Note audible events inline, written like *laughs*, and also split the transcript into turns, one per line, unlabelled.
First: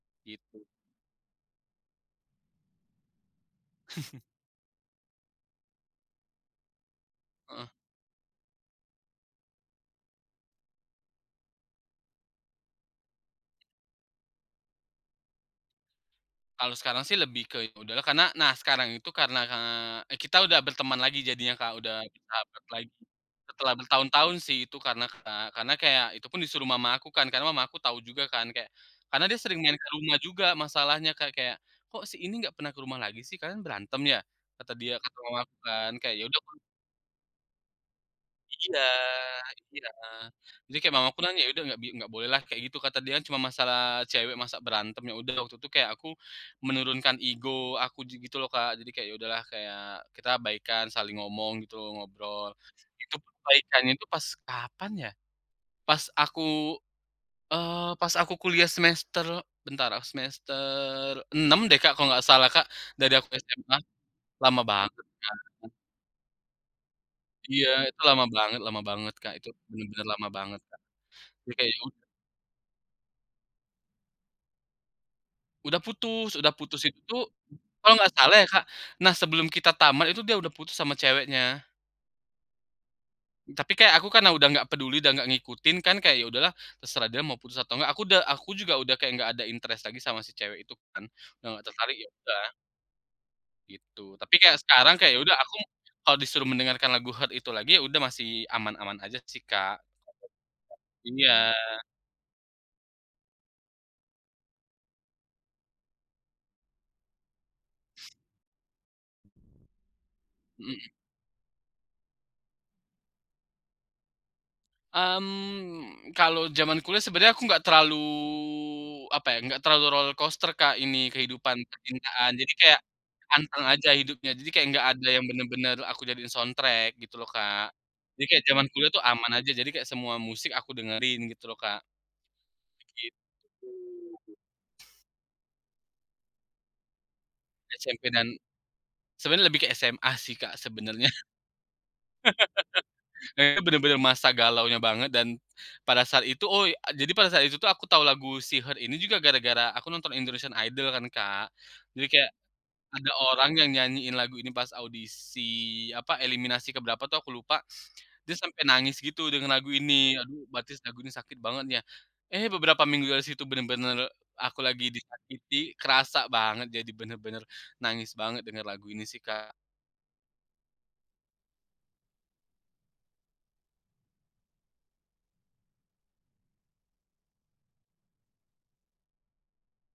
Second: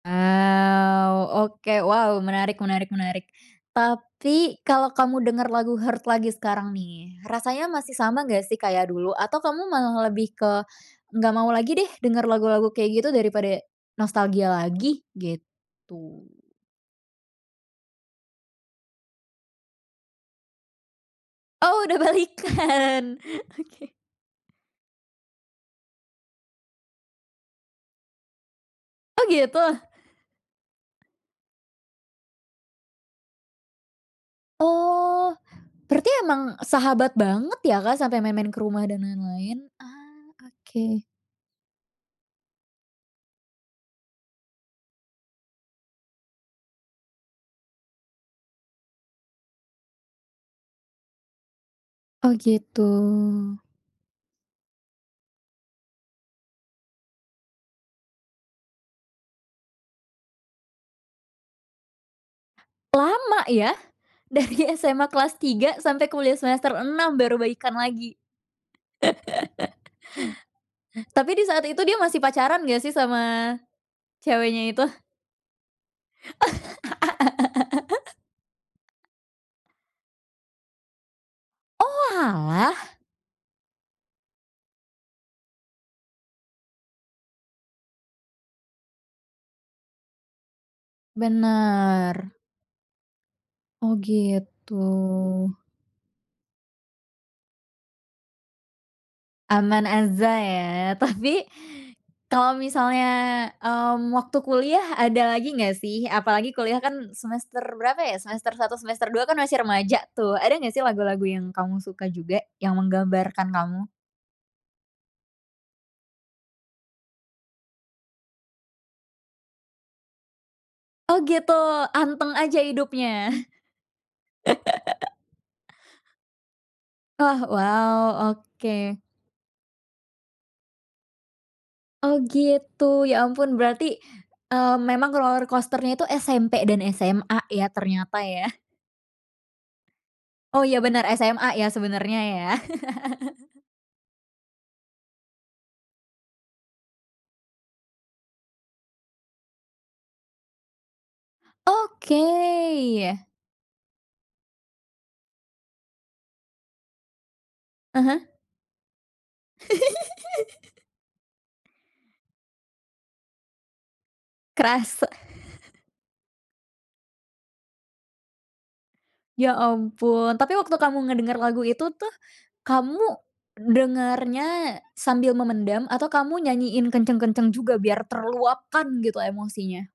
Gitu.
Wow, oke, wow, menarik menarik menarik.
*chuckles*
Tapi kalo kamu denger lagu "Hurt" lagi sekarang nih, rasanya
Heeh.
masih sama gak sih kayak dulu? Atau kamu malah lebih ke, "Nggak mau lagi deh denger lagu-lagu kayak gitu daripada, nostalgia lagi" gitu.
Kalau sekarang sih lebih ke ya udahlah karena nah, sekarang itu karena, eee, kita udah berteman lagi jadinya, Kak,
Oh,
udah
udah
bersahabat lagi
balikan,
setelah
oke.
bertahun-tahun sih itu karena, Kak. Karena kayak itu pun disuruh mama aku kan karena mama aku tahu juga kan. Kayak karena
Oh,
dia sering nyari
gitu?
ke rumah juga masalahnya, Kak. Kayak, "Kok si ini nggak pernah ke rumah lagi sih, kalian berantem ya?" Kata dia kata
Oh,
mama aku kan,
berarti
kayak ya udah aku
emang sahabat banget ya, Kak, sampe main-main ke
Iya
rumah dan lain-lain.
iya.
Ah,
Jadi kayak
oke.
mama aku nanya, "Ya udah nggak" bi "nggak bolehlah," kayak gitu kata dia. "cuman masalah cewek masa berantem." Ya udah, waktu itu kayak aku, menurunkan ego aku ji gitu loh, Kak. Jadi kayak ya udahlah kayak kita baikan saling ngomong gitu,
Oh,
ngobrol.
gitu.
Itu pun baikannya itu pas kapan ya, pas aku, eee, pas aku kuliah semester bentar, eee, semester 6 deh, Kak, kalau nggak salah, Kak, dari aku
Lama ya,
SMA. Lama
dari
banget,
SMA kelas
Kak.
3 sampai kuliah semester 6 baru
Iya,
baikan
itu
lagi.
lama banget lama banget, Kak. Itu
*laughs*
bener-bener lama banget, Kak.
Tapi di
Jadi
saat
kayak
itu
yau
dia masih pacaran nggak sih sama, ceweknya itu?
Udah putus udah putus itu tuh kalau nggak salah ya, Kak.
*laughs*
Nah, sebelum kita tamat itu dia udah putus sama ceweknya.
Oalah.
Tapi kayak aku karena udah nggak peduli dan nggak ngikutin kan kayak, "Ya udahlah terserah dia mau putus atau nggak." Aku udah aku juga udah kayak nggak ada interest lagi sama si cewek itu kan, udah nggak tertarik ya
Bener.
udah
Oh,
gitu. Tapi kayak
gitu.
sekarang kayak ya udah, aku, kalau disuruh mendengarkan lagu "Hurt" itu lagi, ya udah masih aman-aman aja sih, Kak,
Aman aja ya. Tapi,
iya.
kalo misalnya, mmm, waktu kuliah ada lagi nggak sih? Apalagi kuliah kan semester berapa ya, semester 1, semester 2, kan masih remaja tuh. Ada gak sih
Mhm.
lagu-lagu yang kamu suka juga yang menggambarkan kamu?
Mmm, kalau zaman kuliah sebenarnya aku nggak terlalu apa ya, nggak terlalu roller coaster, Kak, ini
Oh, gitu,
kehidupan
anteng
percintaan. Jadi
aja
kayak,
hidupnya.
anteng aja hidupnya, jadi kayak nggak ada
*laughs*
yang bener-bener aku jadiin soundtrack gitu loh,
Oh,
Kak. Jadi
wow.
kayak zaman kuliah
Oke.
tuh aman aja, jadi kayak semua musik aku dengerin gitu loh, Kak,
Oh, gitu. Ya
begitu.
ampun berarti, eee, memang roller coaster-nya itu SMP dan SMA ya
SMP
ternyata
dan
ya.
sebenarnya lebih ke SMA sih, Kak,
Oh, iya, bener
sebenarnya.
SMA ya sebenarnya ya.
*laughs* Kayaknya
*chuckles*
bener-bener masa galaunya banget dan, pada saat itu oy a jadi pada saat itu tuh aku tahu lagu si "Hurt" ini juga gara-gara aku nonton Indonesian Idol kan, Kak. Jadi
Oke,
kayak, ada
iya.
orang yang nyanyiin lagu ini pas audisi apa, eliminasi ke berapa tuh aku lupa.
Heeh.
Dia sampai nangis gitu dengan lagu ini. Aduh, berarti
*giggles*
lagu ini sakit banget ya, eh, beberapa minggu dari situ bener-bener aku lagi
Kerasa.
disakiti
*chuckles*
kerasa banget, jadi bener-bener nangis banget denger lagu ini sih, Kak.
Ya ampun, tapi waktu kamu ngedenger lagu itu tuh, kamu, dengernya sambil memendam atau kamu nyanyiin kenceng-kenceng juga biar terluapkan gitu emosinya?